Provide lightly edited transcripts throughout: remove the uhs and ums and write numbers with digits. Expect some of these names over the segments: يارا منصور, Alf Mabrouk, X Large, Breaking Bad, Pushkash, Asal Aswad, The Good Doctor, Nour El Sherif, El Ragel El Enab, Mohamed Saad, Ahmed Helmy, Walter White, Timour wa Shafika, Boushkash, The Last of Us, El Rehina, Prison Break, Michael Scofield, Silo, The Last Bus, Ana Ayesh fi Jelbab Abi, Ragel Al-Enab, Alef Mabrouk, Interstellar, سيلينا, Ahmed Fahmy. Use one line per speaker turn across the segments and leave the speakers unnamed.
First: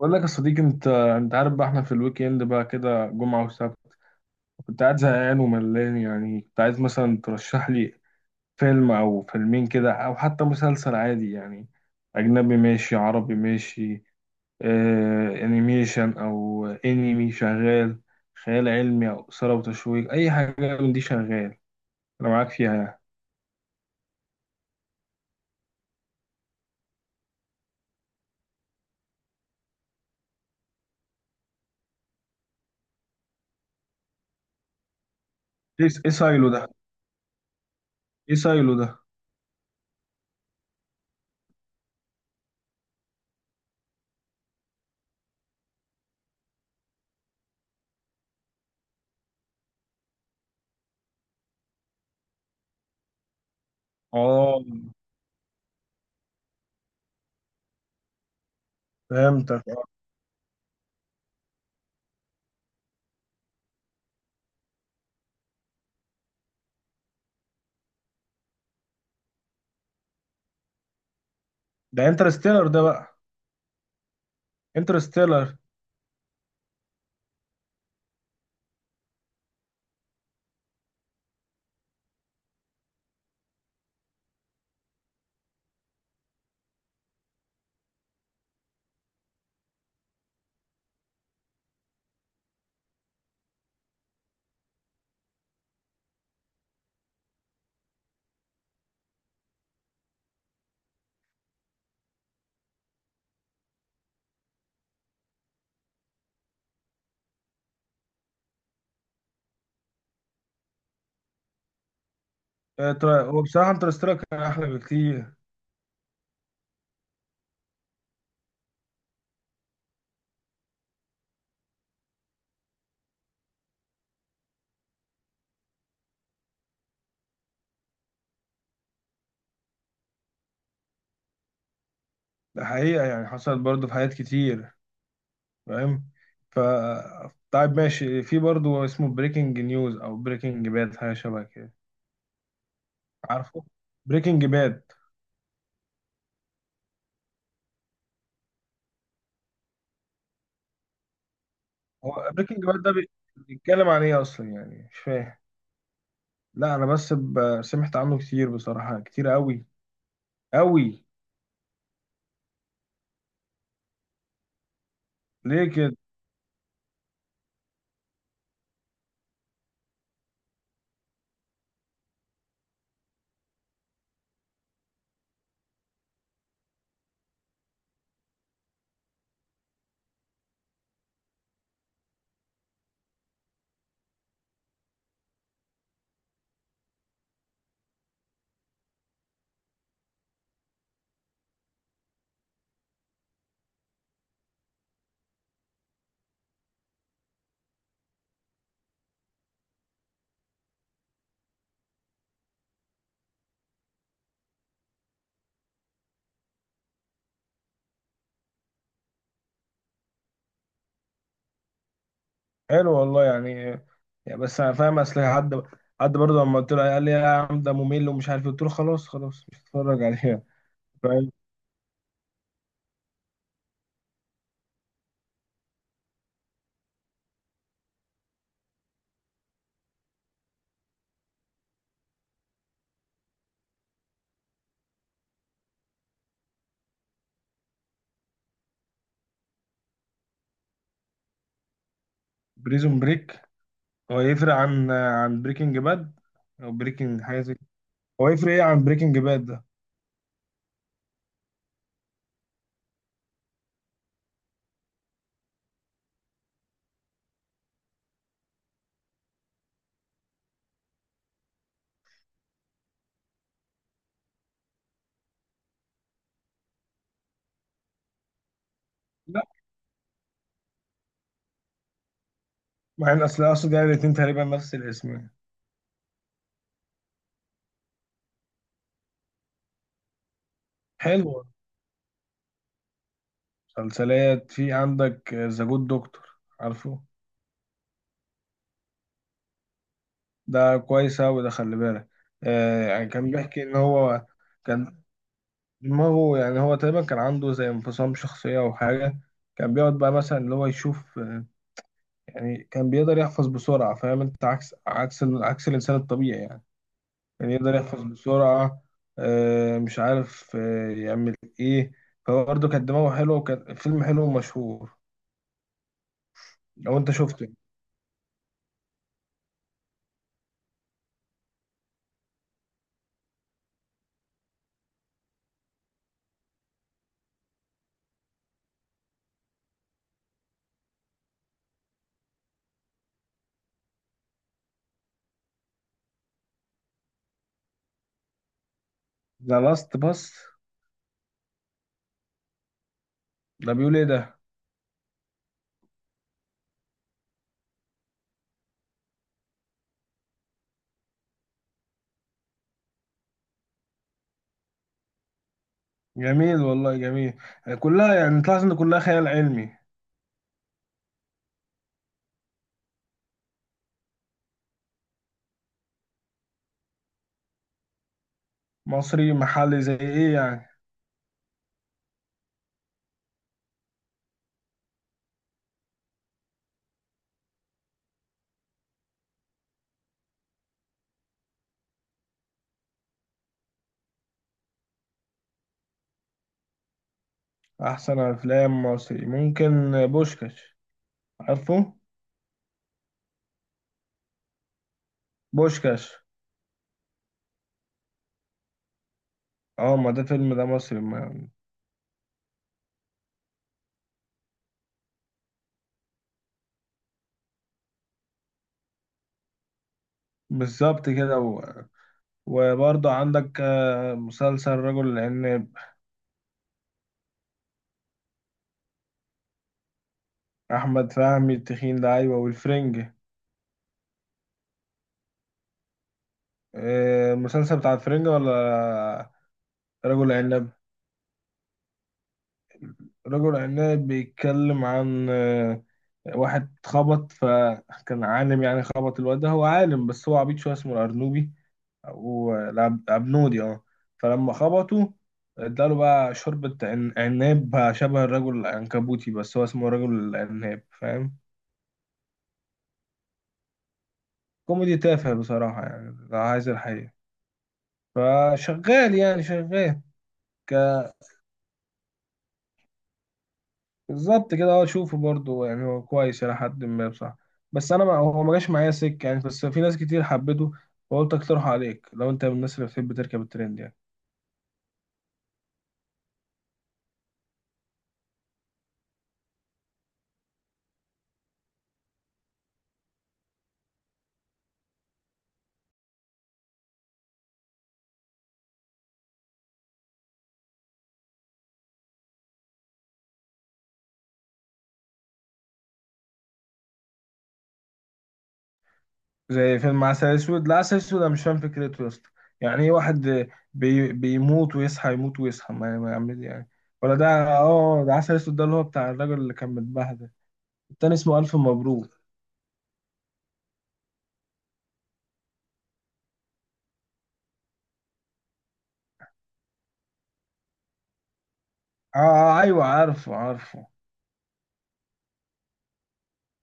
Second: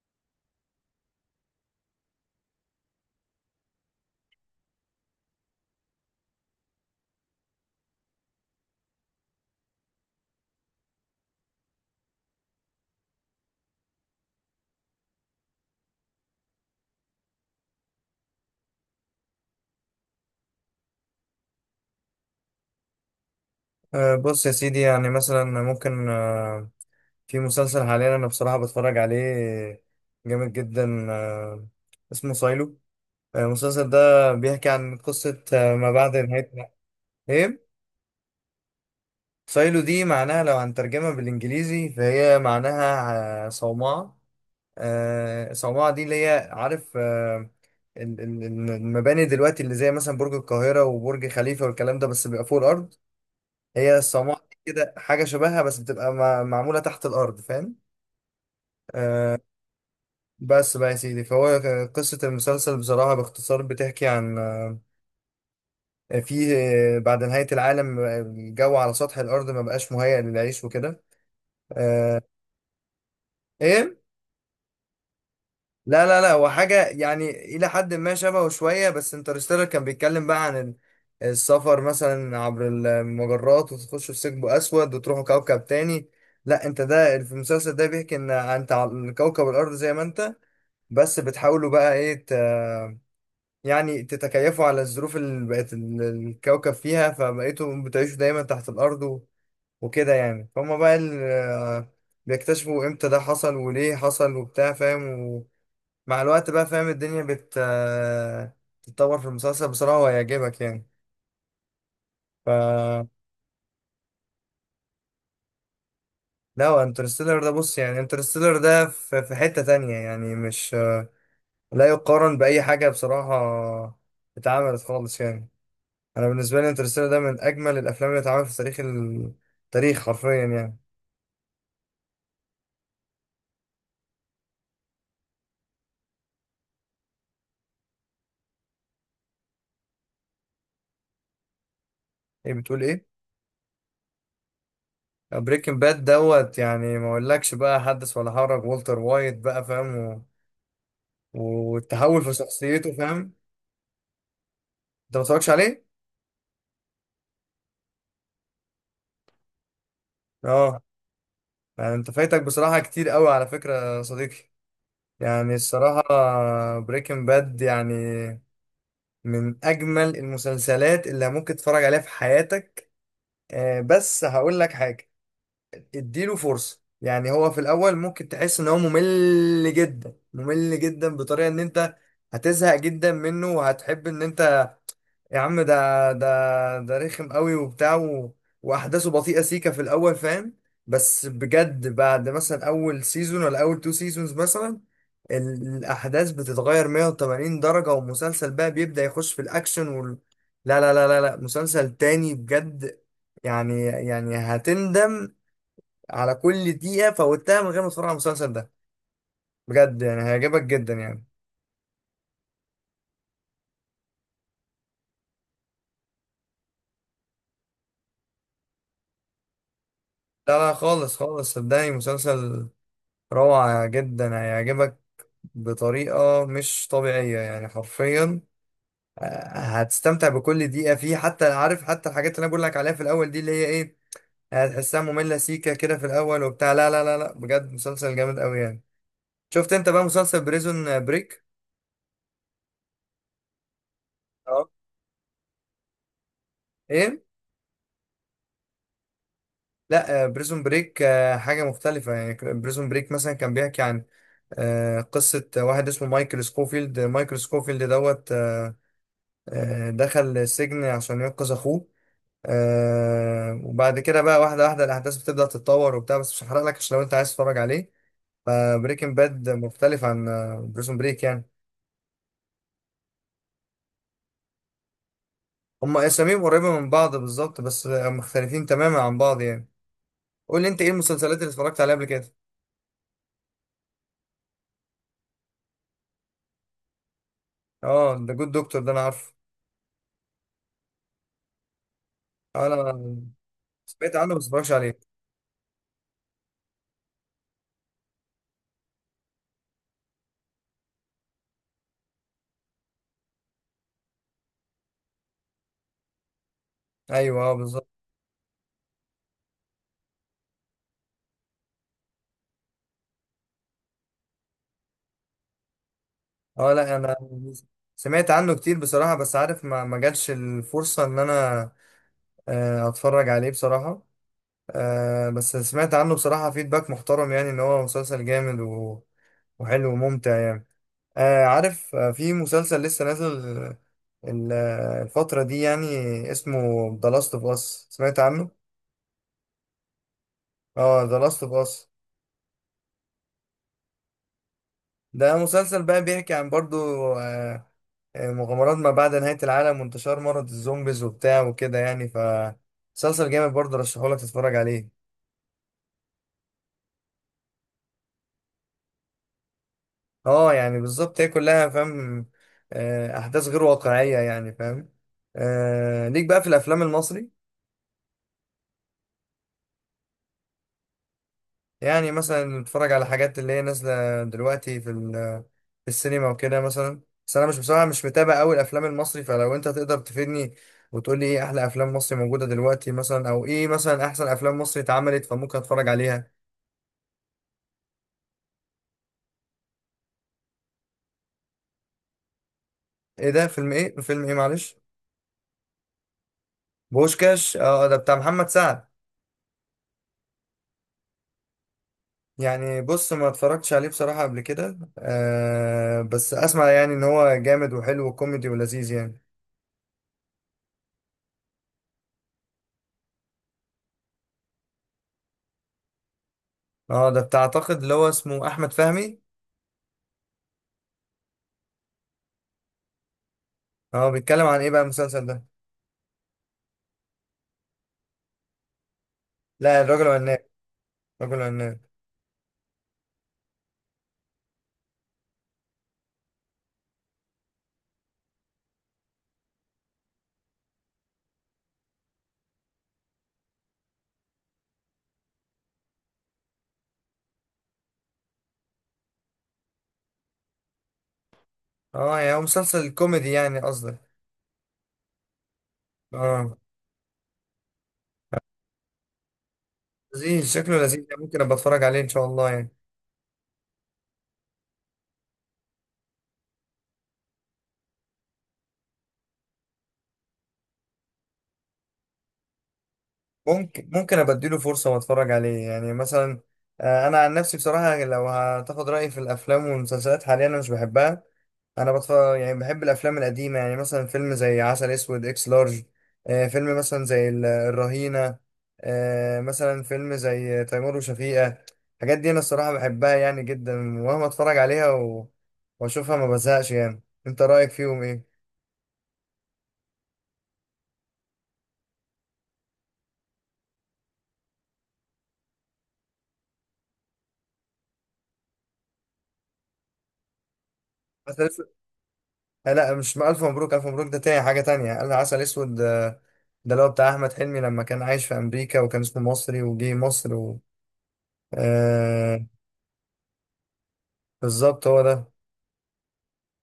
بقول لك يا صديقي، انت عارف بقى احنا في الويك اند بقى كده، جمعة وسبت كنت قاعد زهقان وملان، يعني كنت عايز مثلا ترشح لي فيلم او فيلمين كده، او حتى مسلسل عادي يعني. اجنبي ماشي، عربي ماشي، آه انيميشن او انمي شغال، خيال علمي او اثارة وتشويق، اي حاجة من دي شغال، انا معاك فيها يعني.
بص يا سيدي، يعني مثلا ممكن في مسلسل حاليا انا بصراحة بتفرج عليه جامد جدا. اسمه سايلو. المسلسل ده بيحكي عن قصة
ايه
ما
ايه
بعد
سايلو ده؟
نهاية. ايه
ايه سايلو ده؟
سايلو دي معناها لو هنترجمها بالانجليزي فهي معناها صومعة. صومعة دي اللي هي عارف، ال- ال- المباني دلوقتي اللي زي مثلا برج القاهرة وبرج خليفة والكلام ده، بس بيبقى فوق الأرض. هي الصومعة دي
اه،
كده حاجة شبهها، بس بتبقى معمولة تحت الأرض، فاهم؟ آه،
فهمتك.
بس بقى يا سيدي، فهو قصة المسلسل بصراحة باختصار بتحكي عن، فيه، بعد نهاية العالم، الجو على سطح الأرض ما بقاش مهيأ للعيش وكده.
ده
آه،
انترستيلر ده بقى؟
إيه؟
انترستيلر.
لا لا لا، هو حاجة يعني إلى حد ما شبهه شوية، بس انترستيلر كان بيتكلم بقى عن السفر مثلا عبر المجرات وتخشوا في ثقب أسود وتروحوا كوكب تاني. لا، أنت ده في المسلسل ده بيحكي إن أنت على كوكب الأرض زي ما أنت، بس بتحاولوا بقى إيه يعني تتكيفوا على الظروف اللي بقت الكوكب فيها، فبقيتوا بتعيشوا دايما تحت الأرض وكده يعني، فهم بقى بيكتشفوا إمتى ده حصل وليه حصل وبتاع، فاهم؟ مع الوقت بقى فاهم الدنيا بت تتطور في المسلسل بصراحة، وهيعجبك يعني. ف
هو بصراحة انترستيلر كان أحلى بكتير.
لا، هو انترستيلر ده بص يعني، انترستيلر ده في في حتة تانية يعني، مش لا يقارن بأي حاجة بصراحة. اتعملت خالص يعني. أنا بالنسبة لي انترستيلر ده من أجمل الأفلام اللي اتعملت في تاريخ التاريخ حرفيا يعني.
ده حقيقة، يعني حصلت برضه في حاجات كتير. فاهم. ف طيب ماشي، في برضه اسمه بريكنج نيوز أو بريكنج باد، حاجة شبه كده.
إيه بتقول إيه؟
عارفه؟ بريكنج باد.
بريكنج باد دوت يعني، ما أقولكش بقى، حدث ولا حرج، والتر وايت بقى فاهم، والتحول
هو
في
بريكنج باد
شخصيته،
ده
فاهم؟
بيتكلم عن إيه أصلا؟ يعني مش
أنت ما
فاهم.
اتفرجتش عليه؟
لا، أنا بس سمعت عنه كتير بصراحة، كتير أوي.
اه.
أوي.
يعني انت فايتك بصراحة كتير قوي على فكرة يا صديقي، يعني
ليه كده؟
الصراحة. بريكنج باد يعني من أجمل المسلسلات اللي ممكن تتفرج عليها في حياتك. بس هقول لك حاجة، اديله فرصة. يعني هو في الأول ممكن تحس إن هو ممل جدا ممل جدا، بطريقة إن أنت هتزهق جدا منه، وهتحب إن أنت، يا عم ده رخم قوي وبتاع واحداثه بطيئه سيكه في الاول، فاهم؟ بس بجد بعد مثلا اول سيزون ولا اول تو سيزونز مثلا، الاحداث بتتغير 180 درجه، والمسلسل بقى بيبدا يخش في الاكشن لا لا لا لا لا، مسلسل تاني بجد يعني. يعني هتندم على كل دقيقه فوتها من غير ما تتفرج على المسلسل ده، بجد يعني هيعجبك جدا يعني.
حلو والله يعني. يعني بس أنا فاهم، أصل حد برضه لما قلت له قال لي يا عم ده ممل ومش عارف إيه. قلت له خلاص، خلاص مش هتفرج عليه.
لا لا، خالص خالص، صدقني مسلسل روعة جدا، هيعجبك بطريقة مش طبيعية يعني، حرفيا. آه، هتستمتع بكل دقيقة فيه، حتى عارف حتى الحاجات اللي أنا بقول لك عليها في الأول دي اللي هي إيه، هتحسها مملة سيكة كده في الأول وبتاع، لا لا لا لا، بجد مسلسل جامد أوي يعني. شفت أنت بقى مسلسل بريزون بريك؟
بريزون بريك. هو يفرق
اه.
عن بريكنج باد او
إيه؟
بريكنج حاجه زي كده. هو يفرق ايه عن بريكنج باد ده؟
لا، بريزون بريك حاجة مختلفة يعني. بريزون بريك مثلا كان بيحكي عن قصة واحد اسمه مايكل سكوفيلد. مايكل سكوفيلد دوت دخل السجن عشان ينقذ أخوه. آه وبعد كده بقى، واحدة واحدة الأحداث بتبدأ تتطور وبتاع، بس مش هحرق لك عشان لو أنت عايز تتفرج عليه. فبريكنج
لا،
باد مختلف عن بريزون بريك يعني.
مع ان اصل يعني الاتنين تقريبا نفس الاسم يعني.
هما أساميهم قريبة من بعض بالظبط، بس مختلفين تماما عن بعض يعني. قول لي أنت إيه
حلو.
المسلسلات اللي اتفرجت عليها قبل كده؟
مسلسلات في عندك ذا جود دكتور؟ عارفه؟
أه، ده جود دكتور، ده أنا عارفه.
ده كويس اوي ده، خلي بالك. آه،
أنا
يعني كان بيحكي ان
سمعت
هو
عنه بس متفرجش
كان
عليه.
دماغه، يعني هو تقريبا كان عنده زي انفصام شخصيه او حاجه. كان بيقعد بقى مثلا اللي هو يشوف، يعني كان بيقدر يحفظ بسرعه، فاهم انت؟ عكس الانسان الطبيعي يعني.
أيوه، أه
يعني يقدر
بالظبط.
يحفظ بسرعة، مش عارف يعمل ايه. فهو برضه كان دماغه حلو وكان فيلم حلو ومشهور.
أه لا،
لو انت
أنا
شفته.
سمعت عنه كتير بصراحة، بس عارف ما ما جاتش الفرصة إن أنا أتفرج عليه بصراحة. آه بس سمعت عنه بصراحة فيدباك محترم، يعني ان هو مسلسل جامد وحلو وممتع يعني. آه عارف، آه في مسلسل لسه نازل ال- الفترة دي يعني، اسمه The Last of Us، سمعت عنه؟
ذا لاست باس؟
اه، The Last of Us.
ده بيقول ايه ده؟
ده مسلسل بقى بيحكي عن برضو آه، مغامرات ما بعد نهاية العالم، وانتشار مرض الزومبيز وبتاع وكده يعني، ف مسلسل جامد برضو، رشحهولك تتفرج عليه.
جميل والله، جميل. كلها يعني تلاحظ ان كلها خيال علمي.
اه يعني بالظبط، هي كلها فاهم، احداث غير واقعيه يعني، فاهم؟ ليك بقى في الافلام المصري،
مصري محلي زي ايه يعني؟
يعني مثلا نتفرج على حاجات اللي هي نازله دلوقتي في في السينما وكده مثلا. بس انا مش بصراحه مش متابع قوي الافلام المصري، فلو انت تقدر تفيدني وتقول لي ايه احلى افلام مصري موجوده دلوقتي مثلا، او ايه مثلا احسن افلام مصري اتعملت، فممكن اتفرج عليها.
احسن افلام مصري ممكن بوشكاش. عارفه؟
ايه ده؟ فيلم ايه فيلم ايه، معلش؟
بوشكاش.
بوشكاش، اه ده بتاع محمد سعد.
اه ما ده فيلم ده مصري ما.
يعني بص، ما اتفرجتش عليه بصراحة قبل كده، آه بس اسمع يعني ان هو جامد وحلو وكوميدي ولذيذ يعني.
بالظبط كده وبرضه عندك مسلسل رجل العناب.
اه ده بتاع اعتقد اللي هو اسمه احمد فهمي.
احمد فهمي التخين ده، ايوه، والفرنج.
اه، بيتكلم عن ايه بقى المسلسل ده؟
المسلسل بتاع الفرنج ولا؟
لا، الراجل
رجل
العناب.
عناب.
الراجل العناب.
رجل عناب بيتكلم عن واحد خبط، فكان عالم يعني، خبط الواد ده. هو عالم بس هو عبيط شويه، اسمه الارنوبي او العبنودي، اه. فلما خبطه اداله بقى شوربة عناب، بقى شبه الرجل العنكبوتي بس هو اسمه رجل العناب، فاهم؟
اه يعني هو مسلسل كوميدي يعني قصدك؟
كوميدي تافه بصراحة يعني، لو
اه،
عايز الحقيقة. فشغال يعني، شغال.
لذيذ، شكله لذيذ يعني، ممكن ابقى اتفرج عليه ان شاء الله يعني.
بالظبط كده، اه شوفه برضه، يعني هو كويس إلى حد ما بصراحة. بس أنا ما هو ما جاش معايا سكة يعني، بس في ناس كتير حبته، فقلت أقترحه عليك لو أنت من الناس اللي بتحب تركب الترند
ممكن
يعني.
ممكن ابديله فرصه واتفرج عليه يعني مثلا. انا عن نفسي بصراحه لو هتاخد رايي في الافلام والمسلسلات حاليا انا مش بحبها. انا بتفرج يعني بحب الافلام القديمه، يعني مثلا فيلم زي عسل اسود، اكس لارج، فيلم مثلا زي الرهينه، مثلا فيلم زي تيمور وشفيقه. الحاجات دي انا الصراحه بحبها يعني جدا، ومهما اتفرج عليها واشوفها ما بزهقش يعني. انت رايك فيهم
زي فيلم عسل أسود. لا، عسل أسود أنا مش فاهم فكرته يا اسطى. يعني إيه واحد بيموت ويصحى، يموت ويصحى، ما يعمل يعني؟ ولا ده؟ اه ده عسل أسود ده، اللي هو بتاع الراجل اللي كان متبهدل. التاني اسمه
ايه؟
ألف مبروك.
لا لا، مش ألف مبروك. ألف مبروك ده تاني، حاجة تانية. قال عسل أسود، ده اللي هو بتاع أحمد حلمي لما كان عايش في أمريكا وكان اسمه مصري وجه مصر
اه
آه،
أيوه، عارفه عارفه.
بالظبط هو ده.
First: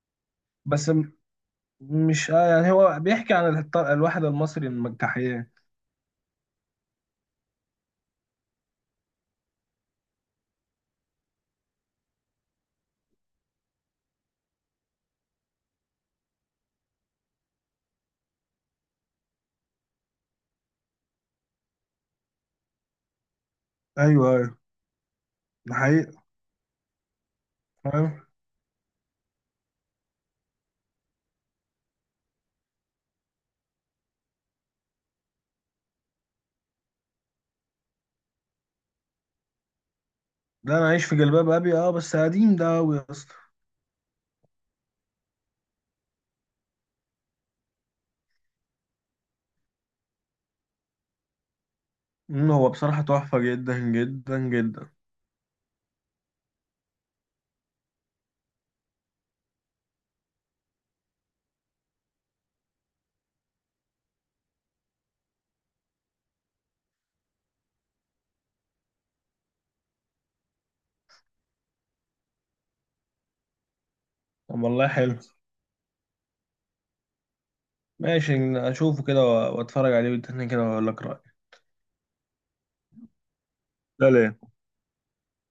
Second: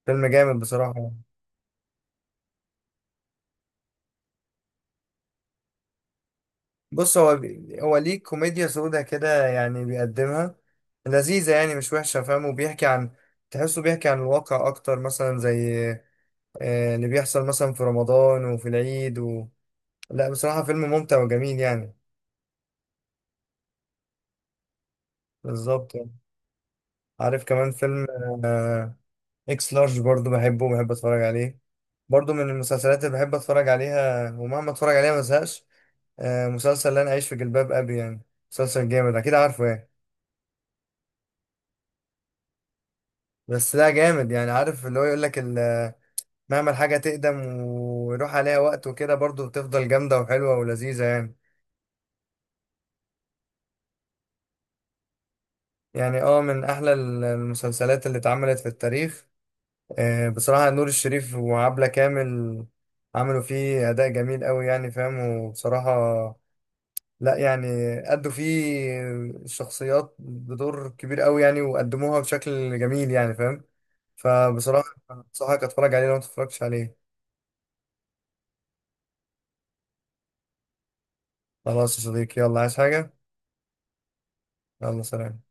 فيلم جامد
بس
بصراحة.
مش آه، يعني هو بيحكي عن الواحد المصري المجتاحية.
بص هو هو ليه كوميديا سودة كده يعني، بيقدمها لذيذة يعني مش وحشة فاهم، وبيحكي عن، تحسه بيحكي عن الواقع أكتر، مثلا زي آه اللي بيحصل مثلا في رمضان وفي العيد لا بصراحة فيلم ممتع وجميل يعني.
ايوه. ده
بالظبط.
حقيقة.
عارف كمان فيلم،
فاهم.
آه، اكس لارج برضو بحبه وبحب اتفرج عليه. برضو من المسلسلات اللي بحب اتفرج عليها ومهما اتفرج عليها ما بزهقش، مسلسل لا انا عايش في جلباب ابي يعني، مسلسل جامد اكيد عارفه يعني.
ده انا عايش في جلباب ابي، اه بس قديم ده قوي يا اسطى.
بس لا جامد يعني، عارف اللي هو يقول لك مهما الحاجه تقدم ويروح عليها وقت وكده، برضو بتفضل جامده وحلوه ولذيذه يعني.
هو بصراحة تحفة، جدا جدا جدا.
يعني اه من احلى المسلسلات اللي اتعملت في التاريخ. بصراحه نور الشريف وعبلة كامل عملوا فيه اداء جميل قوي يعني، فاهم، وبصراحه، لا يعني، أدوا فيه الشخصيات بدور كبير قوي يعني، وقدموها بشكل جميل يعني، فاهم؟
طب والله
فبصراحة
حلو.
أنصحك أتفرج عليه لو ما اتفرجتش عليه.
ماشي. اشوفه كده واتفرج عليه بالتاني كده واقول لك رأيي.
خلاص يا صديقي، يلا عايز حاجة؟
لا، لا.
يلا سلام.